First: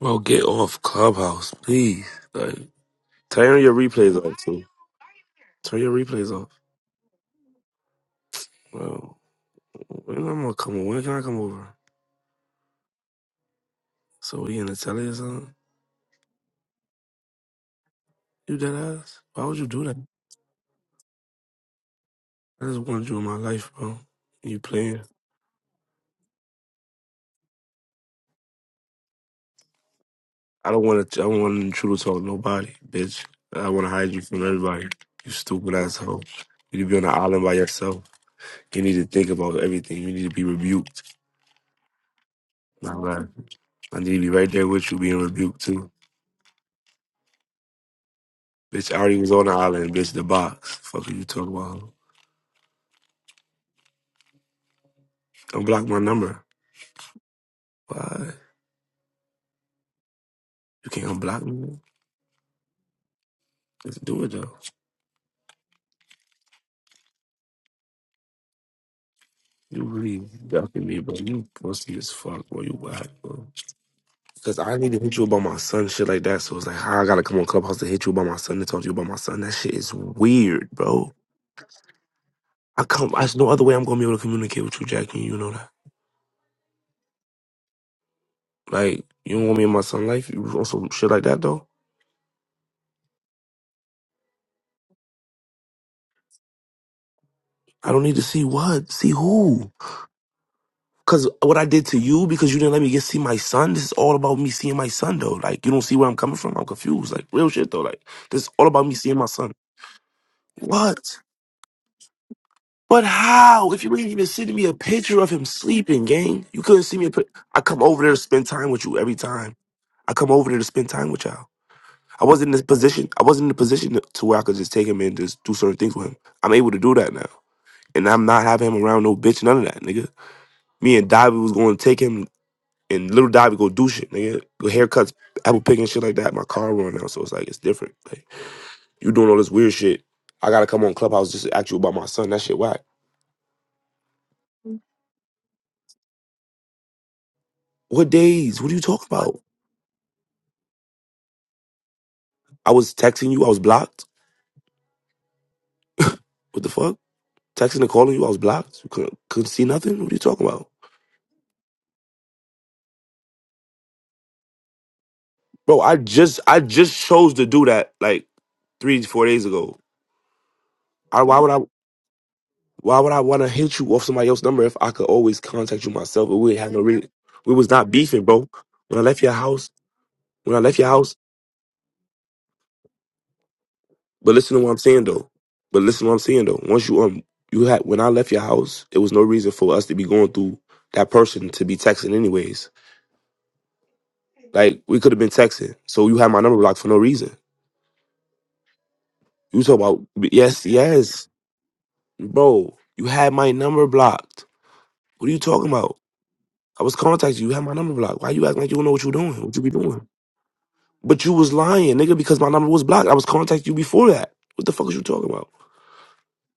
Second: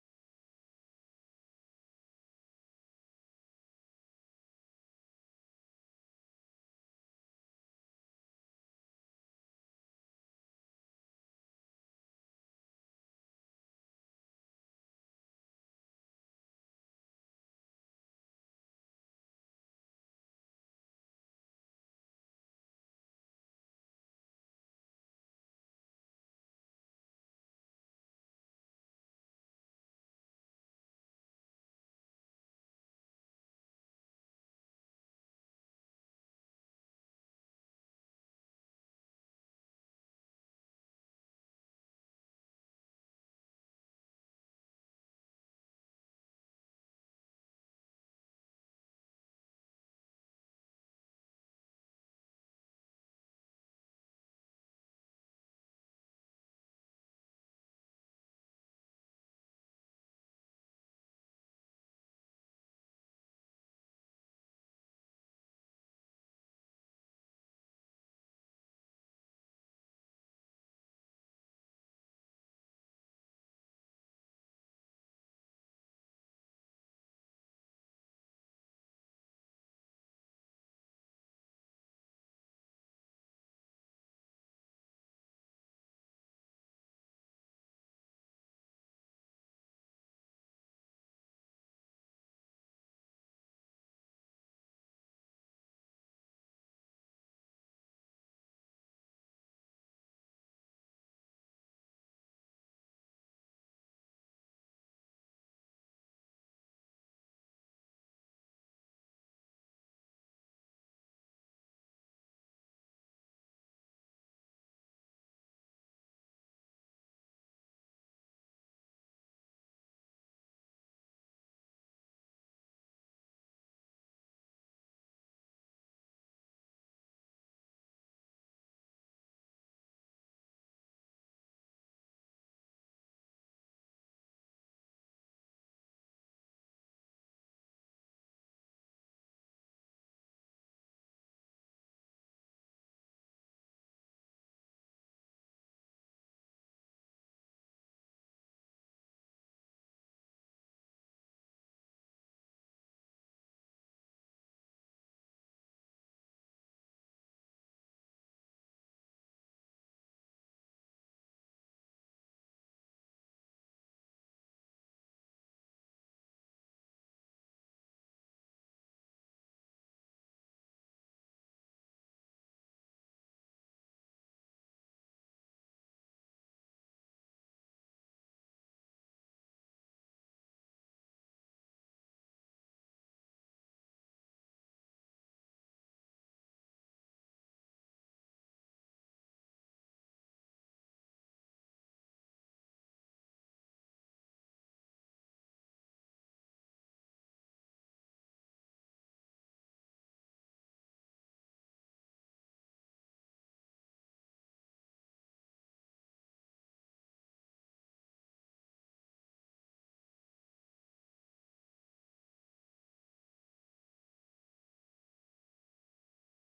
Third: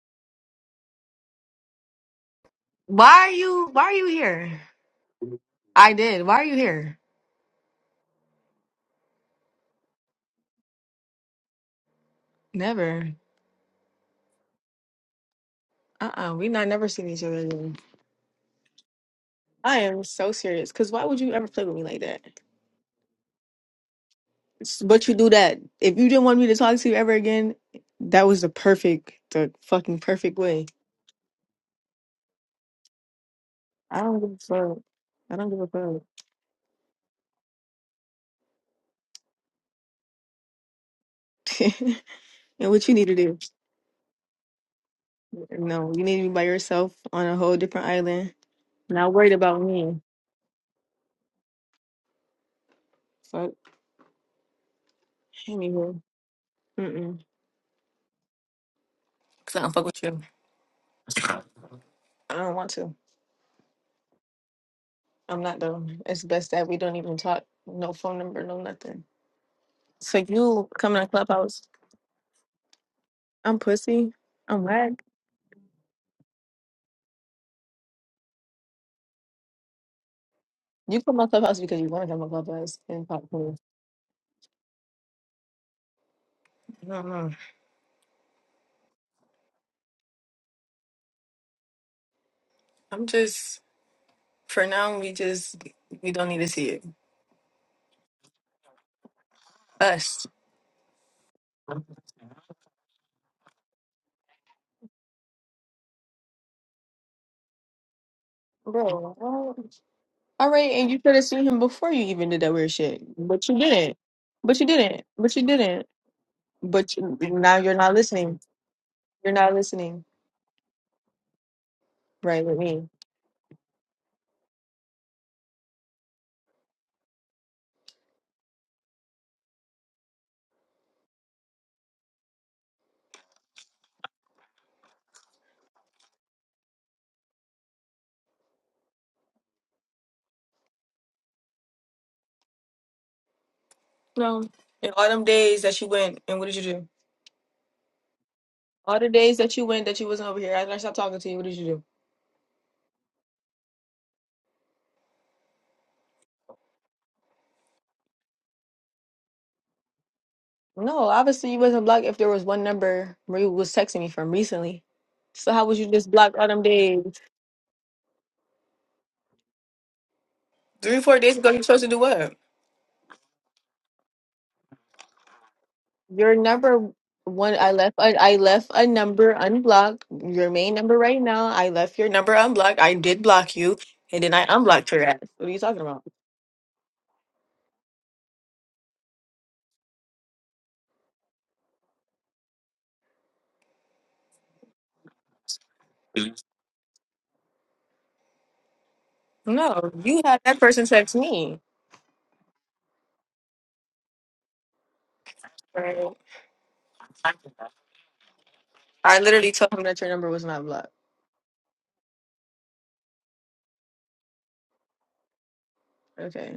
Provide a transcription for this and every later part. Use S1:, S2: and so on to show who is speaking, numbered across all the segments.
S1: Well, get off Clubhouse, please. Like,
S2: Why are
S1: turn
S2: you
S1: your
S2: why are you
S1: replays off
S2: here?
S1: too. Turn your
S2: I did.
S1: replays
S2: Why are
S1: off.
S2: you here?
S1: Well, when I'm gonna come over? When can I come over?
S2: Never.
S1: So we in the telly or something?
S2: Uh-uh. We not never seen each other again.
S1: You dead ass? Why would you
S2: I
S1: do that?
S2: am so serious. Cause why would you ever play with me like that?
S1: I just wanted you in my life, bro. You
S2: S-
S1: playing?
S2: But you do that. If you didn't want me to talk to you ever again, that was the perfect, the fucking perfect way.
S1: I don't want to. I don't want to intrude talk nobody, bitch. I want to
S2: I
S1: hide
S2: don't
S1: you
S2: give a
S1: from
S2: fuck.
S1: everybody. You
S2: I don't give
S1: stupid
S2: a
S1: asshole. You need to be on the island by yourself. You need to think about everything. You need to be rebuked.
S2: fuck. and what you
S1: Not
S2: need to
S1: lying.
S2: do?
S1: I need to be right there with you, being rebuked too.
S2: No, you need to be by yourself on a whole different island.
S1: Bitch, I
S2: Not
S1: already was
S2: worried
S1: on the
S2: about
S1: island,
S2: me.
S1: bitch, the box. Fuck are you talking about?
S2: Fuck.
S1: Unblock my
S2: Anywho.
S1: number.
S2: Mm-mm.
S1: Why?
S2: Cause I don't fuck with you.
S1: You can't unblock
S2: I
S1: me?
S2: don't want to.
S1: Let's do it though.
S2: I'm not though. It's best that we don't even talk. No phone number, no nothing.
S1: You really
S2: So you
S1: ducking
S2: come
S1: me,
S2: to
S1: bro. You
S2: Clubhouse.
S1: pussy as fuck, bro. You whack, bro.
S2: I'm pussy.
S1: Cause
S2: I'm
S1: I need to
S2: whack.
S1: hit you about my son, shit like that. So it's like, how I gotta come on Clubhouse to hit you about my son to talk to you about my son. That shit is weird,
S2: You
S1: bro.
S2: come to Clubhouse because you want to come to Clubhouse
S1: I
S2: and
S1: come,
S2: talk
S1: there's
S2: to
S1: no
S2: me.
S1: other way I'm gonna be able to communicate with you, Jackie. You know that.
S2: No, no.
S1: Like, you don't want me in my son life? You want some shit like that though?
S2: I'm just for now. We just we don't need to see it.
S1: I don't need to see what, see who.
S2: Us,
S1: Cause what I did to you, because you didn't let me get see my son. This is all about me seeing my son, though. Like you don't see where I'm coming from. I'm confused. Like real shit, though. Like this is all about me
S2: bro.
S1: seeing my son.
S2: what? All right, and you could
S1: What?
S2: have seen him before you even did that weird shit,
S1: But
S2: but you
S1: how? If you
S2: didn't.
S1: didn't even send
S2: But
S1: me
S2: you
S1: a
S2: didn't.
S1: picture of
S2: But you
S1: him
S2: didn't.
S1: sleeping, gang, you couldn't
S2: But
S1: see me. A
S2: you,
S1: pic-
S2: now
S1: I
S2: you're
S1: come
S2: not
S1: over there to
S2: listening.
S1: spend time with you every
S2: You're not
S1: time.
S2: listening.
S1: I come over there to spend time with y'all. I
S2: Right
S1: wasn't in
S2: with
S1: this
S2: me.
S1: position. I wasn't in the position to where I could just take him and just do certain things with him. I'm able to do that now, and I'm not having him around no bitch, none of that, nigga. Me and Dobby was going to take him. And little Dobby go do shit, nigga. Go haircuts, apple picking shit like that. My car running out, so it's like it's different. Like you doing all this weird shit. I gotta come on Clubhouse just to ask you about my son. That shit whack.
S2: No. In all them days that you went, and what did you do?
S1: What days? What are you
S2: All
S1: talking
S2: the days
S1: about?
S2: that you went that you wasn't over here, after I stopped talking to you, what did you do?
S1: I was texting you. I was blocked. What the fuck? Texting and calling you. I was blocked. You couldn't, couldn't see nothing. What are you talking about,
S2: No, obviously you wasn't blocked if there was one number Marie was texting me from recently. So how was
S1: bro?
S2: you
S1: I
S2: just blocked
S1: just
S2: all
S1: I
S2: them
S1: just
S2: days?
S1: chose to do that like three four days ago.
S2: Three, four
S1: I,
S2: days
S1: why
S2: ago,
S1: would I?
S2: you supposed to do what?
S1: Why would I want to hit you off somebody else's number if I could always contact you myself?
S2: Your
S1: And we had no
S2: number
S1: real. We
S2: one,
S1: was
S2: I
S1: not
S2: left. I,
S1: beefing,
S2: I
S1: bro.
S2: left a
S1: When I left your
S2: number
S1: house.
S2: unblocked. Your
S1: when I
S2: main
S1: left your
S2: number
S1: house.
S2: right now. I left your number unblocked. I did block you, and then
S1: But
S2: I
S1: listen to what I'm
S2: unblocked your
S1: saying
S2: ass.
S1: though.
S2: What are you talking
S1: But
S2: about?
S1: listen to what I'm saying though. Once you um you had when I left your house, there was no reason for us to be going through that person to be texting anyways. Like we could have been texting. So you had my number blocked for no reason. You talk
S2: No,
S1: about
S2: you had that
S1: yes,
S2: person text
S1: yes,
S2: me.
S1: bro. You had my number blocked. What are you talking about?
S2: Right.
S1: I was contacting you. You had my number blocked. Why you acting like you don't know what you're
S2: I
S1: doing?
S2: literally
S1: What you be
S2: told him that
S1: doing?
S2: your number was not blocked.
S1: But you was lying, nigga, because my number was blocked. I was contacting you before that. What the fuck is you talking about?
S2: Okay,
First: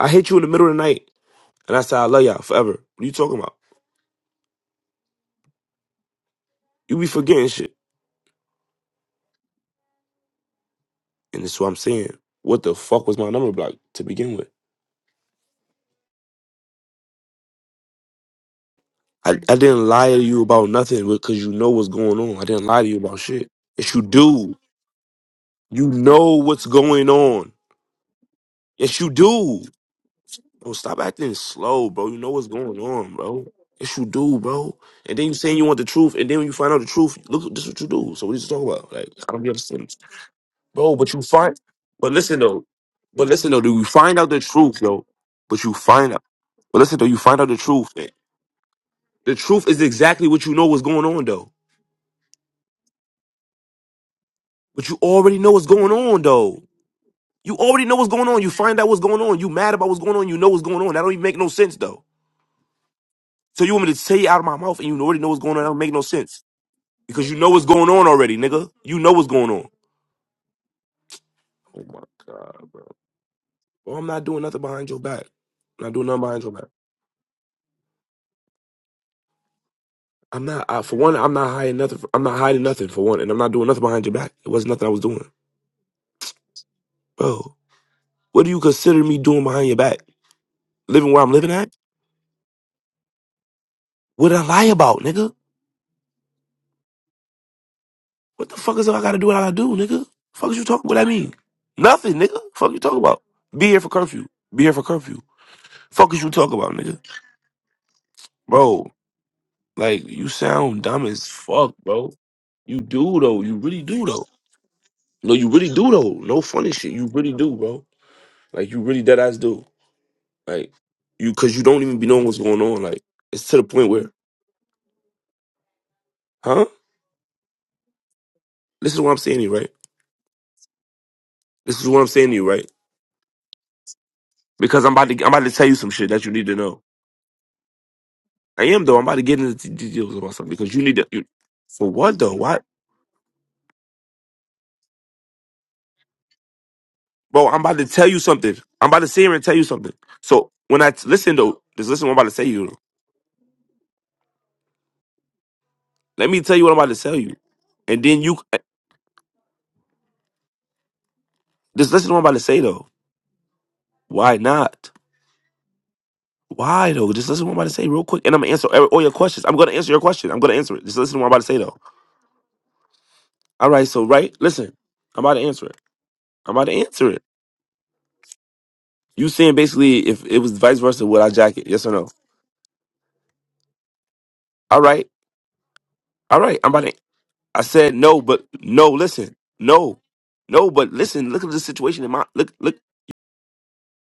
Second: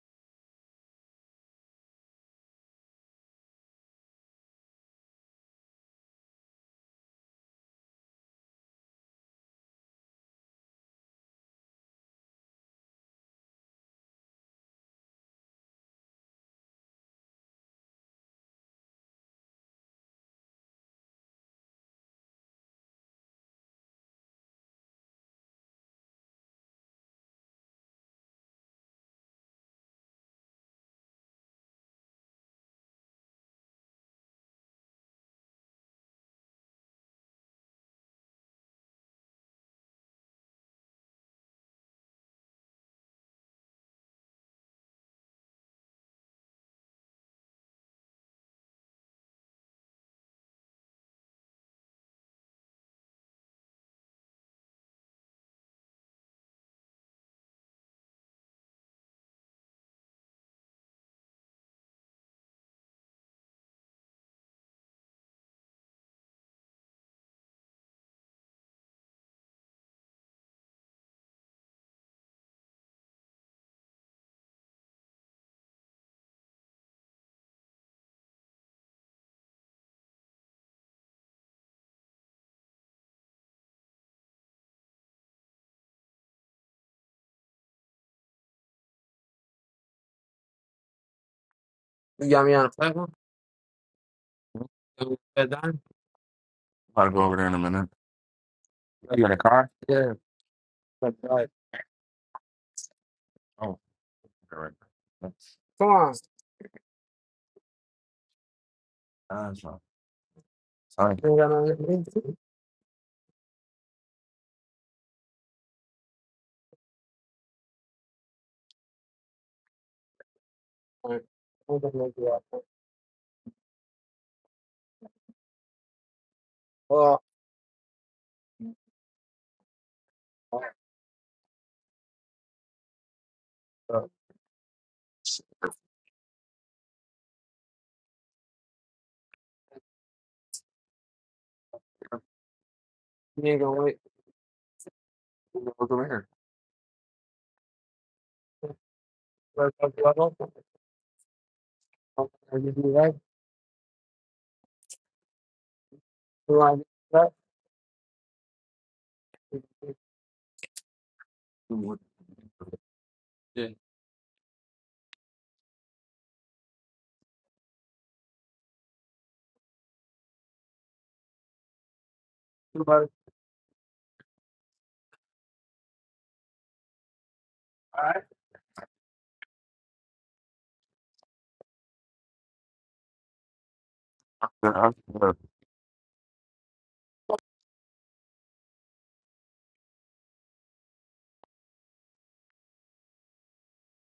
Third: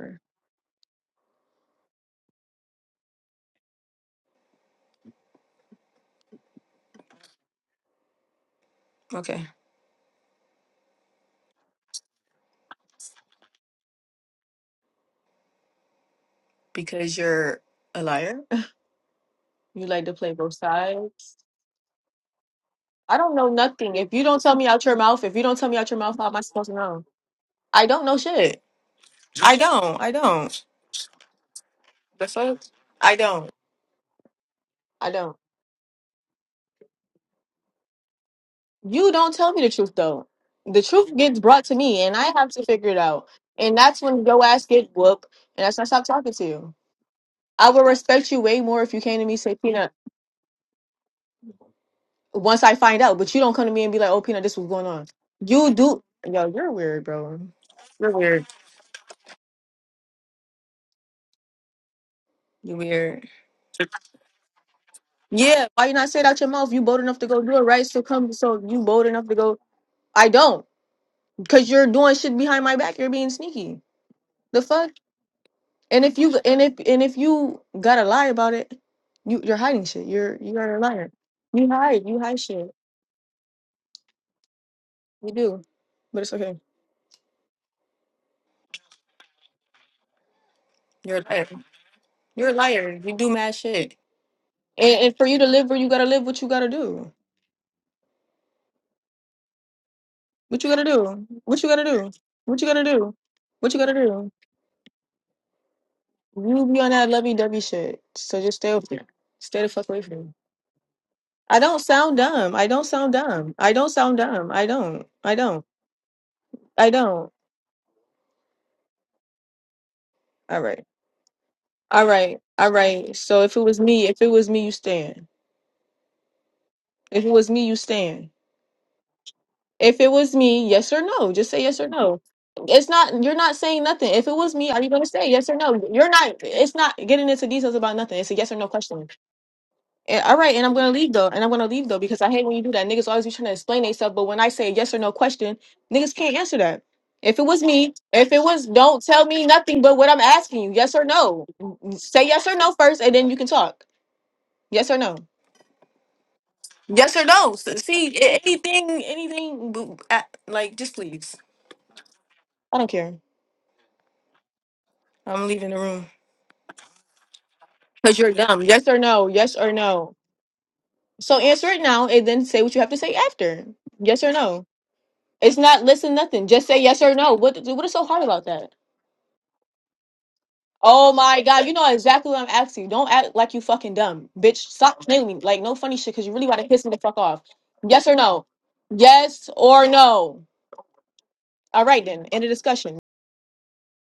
S1: I hit you in the middle of the night. And I said, I love y'all forever. What are you talking about? You be forgetting shit.
S2: Okay,
S1: And that's what I'm saying. What the fuck was my number block to begin with?
S2: because you're a liar.
S1: I, I didn't
S2: You like
S1: lie
S2: to
S1: to
S2: play
S1: you
S2: both
S1: about nothing
S2: sides.
S1: because you know what's going on. I didn't lie to you
S2: I
S1: about
S2: don't
S1: shit.
S2: know
S1: Yes,
S2: nothing.
S1: you
S2: If you don't
S1: do.
S2: tell me out your mouth, if you don't tell me
S1: You
S2: out your mouth, how
S1: know
S2: am I
S1: what's
S2: supposed to know?
S1: going on.
S2: I don't know shit.
S1: Yes, you
S2: I
S1: do.
S2: don't. I don't.
S1: Bro, stop acting slow, bro. You
S2: The
S1: know what's
S2: fuck?
S1: going on,
S2: I
S1: bro.
S2: don't.
S1: Yes, you do, bro.
S2: I
S1: And then you
S2: don't.
S1: saying you want the truth, and then when you find out the truth, look, this is what you do. So what are you talking about? Like,
S2: You
S1: I
S2: don't
S1: don't
S2: tell me the
S1: understand.
S2: truth though. The
S1: bro. But
S2: truth
S1: you
S2: gets
S1: find,
S2: brought to me,
S1: but
S2: and I
S1: listen
S2: have to
S1: though,
S2: figure it
S1: but
S2: out.
S1: listen though, do
S2: And
S1: you
S2: that's
S1: find
S2: when
S1: out the
S2: your ass
S1: truth
S2: get
S1: though?
S2: whooped,
S1: But
S2: and
S1: you
S2: that's when I stop
S1: find out,
S2: talking to you.
S1: but listen though, you find out the
S2: I will
S1: truth.
S2: respect you way more if you came to
S1: The
S2: me say,
S1: truth is
S2: "Peanut,
S1: exactly what you know what's going on though.
S2: once I find out, but you don't come to me and be like, "Oh, Peanut, this was going
S1: But you
S2: on."
S1: already know what's
S2: You
S1: going
S2: do,
S1: on
S2: yo,
S1: though.
S2: you're weird, bro.
S1: You already know what's
S2: You're
S1: going on.
S2: weird.
S1: You find out what's going on. You mad about what's going on. You know what's going on. That don't even make no sense though.
S2: You weird.
S1: So you want me to say it out of my mouth and you already know what's going on?
S2: Yeah,
S1: That don't
S2: why
S1: make
S2: you
S1: no
S2: not say it out
S1: sense
S2: your mouth? You bold enough to
S1: because you
S2: go
S1: know
S2: do it,
S1: what's
S2: right?
S1: going
S2: So
S1: on
S2: come,
S1: already,
S2: so
S1: nigga.
S2: you
S1: You
S2: bold
S1: know what's
S2: enough to
S1: going
S2: go.
S1: on.
S2: I don't, because
S1: Oh
S2: you're
S1: my
S2: doing shit behind
S1: god,
S2: my
S1: bro.
S2: back. You're being sneaky.
S1: Well, I'm not doing nothing
S2: The
S1: behind
S2: fuck.
S1: your back. I'm not
S2: And
S1: doing
S2: if
S1: nothing
S2: you
S1: behind your
S2: and
S1: back.
S2: if and if you gotta lie about it, you you're hiding shit. You're
S1: I'm not.
S2: you're a
S1: I, for
S2: liar.
S1: one, I'm not
S2: You
S1: hiding nothing.
S2: hide. You
S1: I'm not
S2: hide
S1: hiding
S2: shit.
S1: nothing. For one, and I'm not doing nothing behind your back. It wasn't nothing I was doing,
S2: You do, but it's okay.
S1: bro. What do you consider me doing behind your back? Living
S2: You're
S1: where
S2: a
S1: I'm
S2: liar.
S1: living at?
S3: You got
S2: You're a
S3: me on a
S2: liar.
S3: platform?
S2: You do mad shit.
S1: What did I lie about,
S2: And,
S3: Go
S2: and for
S1: nigga?
S2: you to
S3: back
S2: live where
S3: down?
S2: you gotta live, what you gotta
S3: I'll
S2: do.
S3: go over there in a minute.
S1: What the fuck is I
S3: Oh,
S1: gotta
S3: You
S1: do?
S3: got a
S1: What I gotta
S3: car?
S1: do, nigga?
S3: Yeah.
S1: Fuck is
S2: What
S1: you
S2: you gonna
S1: talking? What I
S3: Like,
S2: do?
S1: mean?
S3: all right.
S2: What you gonna do?
S1: Nothing, nigga.
S2: What you
S1: Fuck you
S2: gonna
S1: talking
S2: do?
S1: about? Be
S2: What
S3: Oh,
S1: here
S2: you
S1: for
S2: gonna
S1: curfew.
S2: do?
S3: okay,
S1: Be
S3: right.
S1: here for curfew.
S3: That's Come on.
S1: Fuck is you talking
S2: You
S1: about,
S2: be on
S1: nigga?
S2: that lovey dovey shit. So just stay over
S1: Bro,
S2: there.
S3: uh, that's
S2: Stay the
S3: fine.
S2: fuck away
S1: like
S2: from
S1: you
S2: me.
S1: sound dumb
S3: Sorry.
S1: as
S3: You ain't
S2: I
S3: got
S1: fuck,
S2: don't
S3: nothing to
S1: bro.
S2: sound
S3: do?
S2: dumb. I
S1: You
S2: don't sound
S1: do though.
S2: dumb.
S1: You
S2: I
S1: really
S2: don't
S1: do
S2: sound
S1: though.
S2: dumb. I don't.
S1: No,
S2: I
S1: you
S2: don't.
S1: really do though. No funny
S2: I
S1: shit. You
S2: don't.
S1: really do, bro. Like you really dead ass do.
S2: All
S1: Like
S2: right.
S3: All right.
S1: you, because you
S3: I'm
S1: don't
S3: gonna
S1: even
S2: All
S1: be
S3: make
S1: knowing
S3: you
S1: what's
S2: right.
S1: going
S3: out.
S2: All
S1: on. Like
S2: right. So
S1: it's to
S2: if it
S1: the
S2: was
S1: point
S2: me,
S1: where,
S2: if it was me, you stand.
S1: huh?
S3: Well,
S2: If it was me, you stand.
S1: This is what I'm saying to you, right?
S2: If it was me, yes or no. Just say
S1: This
S2: yes
S1: is
S2: or
S1: what I'm
S2: no.
S1: saying to you, right?
S2: It's not you're not saying
S3: uh,
S2: nothing. If it was me, are
S1: Because
S2: you
S1: I'm
S2: gonna
S1: about to,
S2: say
S1: I'm about
S2: yes
S1: to
S2: or
S1: tell you
S2: no?
S1: some
S2: You're
S1: shit that you
S2: not
S1: need to
S2: it's
S1: know.
S2: not getting into details about nothing. It's a yes or
S1: I
S2: no
S1: am though.
S2: question.
S1: I'm about to get into the details
S2: And,
S1: about
S2: all
S1: something
S2: right, and
S1: because
S2: I'm
S1: you
S2: gonna
S1: need to.
S2: leave
S1: You,
S2: though, and I'm gonna leave
S1: for
S2: though
S1: what
S2: because I
S1: though?
S2: hate when you
S1: What,
S2: do that. Niggas always be
S3: you
S2: trying to
S3: ain't
S2: explain
S3: gonna wait.
S2: themselves, but when I say a yes or no question,
S3: Look over
S2: niggas
S3: here.
S2: can't answer that. If it
S1: bro? I'm
S2: was
S1: about to
S2: me,
S1: tell you
S2: if it
S1: something.
S2: was,
S1: I'm about
S2: don't
S1: to sit
S2: tell
S1: here and
S2: me
S1: tell you
S3: Let's
S2: nothing
S1: something.
S3: talk
S2: but what I'm
S3: about that.
S1: So
S2: asking you,
S1: when I
S2: yes or
S1: t- listen
S2: no.
S1: though, just listen. to What I'm about
S2: Say
S1: to say
S2: yes
S1: to
S2: or
S3: Are you
S2: no
S1: you.
S3: doing
S2: first, and
S3: that?
S2: then you can talk. Yes or no.
S1: Let me tell
S3: You
S1: you what I'm
S3: want
S1: about to tell
S2: Yes or
S3: to
S1: you,
S2: no. S-
S1: and
S2: See
S1: then you
S2: a-
S1: eh,
S2: anything,
S3: do
S2: anything, b-
S3: that?
S2: a- like just please.
S1: just
S3: What?
S1: listen to what I'm about to say
S2: I
S1: though.
S2: don't care.
S3: Yeah.
S1: Why not?
S2: I'm leaving the room
S1: Why though? Just listen to what I'm about to say real
S2: because
S1: quick, and
S2: you're
S1: I'm gonna
S2: dumb.
S1: answer every-
S2: Yes or
S1: all your
S2: no.
S1: questions. I'm
S2: Yes or
S1: gonna answer your
S2: no.
S1: question. I'm gonna answer it. Just listen to what I'm
S2: So
S1: about to say
S2: answer
S1: though.
S2: it now, and then say what you have to
S3: Everybody,
S2: say after.
S1: All right, so
S2: Yes or
S1: right,
S2: no.
S1: listen. I'm about to
S2: It's
S1: answer it.
S2: not listen nothing.
S1: I'm about
S2: Just
S1: to
S2: say yes
S1: answer
S2: or
S1: it.
S2: no. What what is so hard about that?
S1: You saying basically if it was vice versa,
S2: Oh
S1: would I
S2: my
S1: jack
S2: god,
S1: it?
S2: you
S1: Yes or
S2: know
S1: no?
S2: exactly what I'm asking. you. Don't act like you fucking dumb, bitch.
S1: All
S3: all
S2: Stop
S1: right,
S2: playing
S3: right?
S2: with me. Like no funny shit, cause you
S1: all
S2: really
S1: right.
S2: want to
S1: I'm
S2: piss
S1: about
S2: me
S1: to.
S2: the fuck off.
S1: I said
S2: Yes or
S1: no, but
S2: no?
S1: no. Listen,
S2: Yes or
S1: no,
S2: no?
S1: no, but listen. Look at the
S2: All
S1: situation
S2: right
S1: in
S2: then.
S1: my
S2: End of
S1: look. Look.
S2: discussion.